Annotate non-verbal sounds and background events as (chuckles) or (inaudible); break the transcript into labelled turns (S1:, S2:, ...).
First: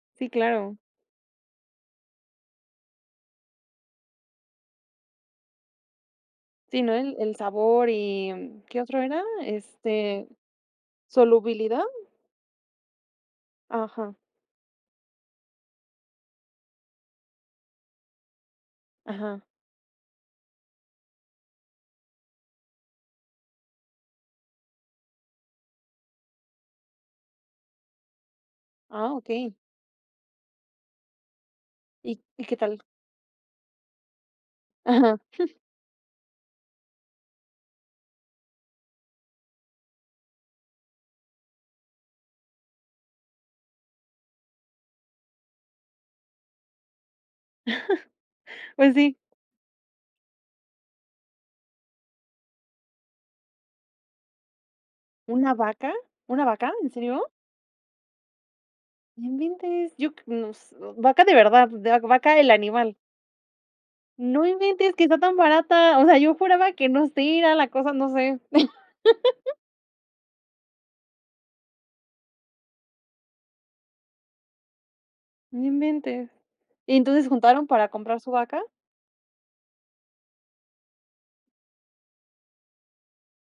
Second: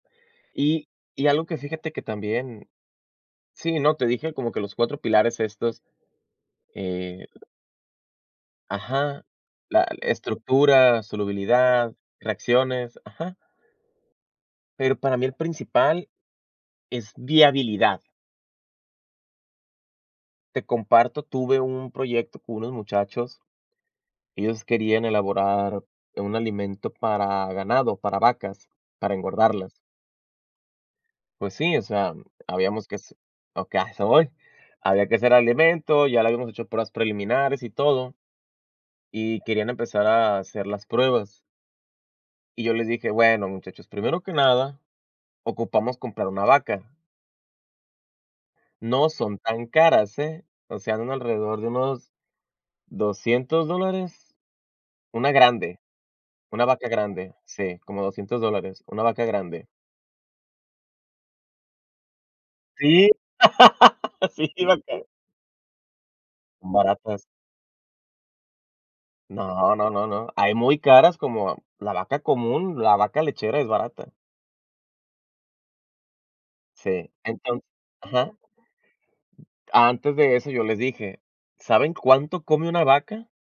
S1: Sí, claro.
S2: Y y algo que fíjate que también sí, no, te dije como que los 4 pilares estos,
S1: Sí, no, el
S2: eh
S1: el sabor, y mm, ¿qué otro era?
S2: Ajá, la l
S1: Este,
S2: estructura,
S1: ¿solubilidad?
S2: solubilidad, reacciones, ajá.
S1: Ajá.
S2: Pero para mí el principal es viabilidad.
S1: Ajá.
S2: Te comparto. Tuve un proyecto con unos muchachos, y ellos querían elaborar un alimento para ganado, para vacas, para
S1: Ah, okey.
S2: engordarlas. Pues sí, o sea,
S1: ¿Y
S2: mm,
S1: y qué tal?
S2: habíamos que hace okey, a eso voy. Había que
S1: Ajá.
S2: hacer
S1: (chuckles)
S2: alimento, ya lo habíamos hecho pruebas preliminares y todo, y querían empezar a hacer las pruebas. Y yo les dije: "Bueno, muchachos, primero que nada ocupamos comprar una vaca".
S1: (chuckles) Pues
S2: No
S1: sí.
S2: son tan caras, ¿eh? O sea, un alrededor de unos, ¿$200 dólares? Una
S1: ¿Una
S2: grande,
S1: vaca? ¿Una
S2: una
S1: vaca?
S2: vaca
S1: ¿En serio?
S2: grande, sí, como $200 dólares, una vaca
S1: ¡No
S2: grande.
S1: inventes! Yo cr nos ¿vaca, de verdad, d de vaca el animal?
S2: Sí, (laughs)
S1: ¡No
S2: sí,
S1: inventes,
S2: vaca.
S1: que está tan barata! O sea, yo juraba que no
S2: Baratas.
S1: sé, era la cosa, no sé. (chuckles)
S2: No, no, no, no. Hay muy caras, como la vaca común. La vaca lechera es barata.
S1: No inventes. ¿Y
S2: Sí,
S1: entonces
S2: entonces
S1: juntaron para comprar su
S2: ajá.
S1: vaca?
S2: Antes de eso, yo les dije: "¿Saben cuánto come una vaca?".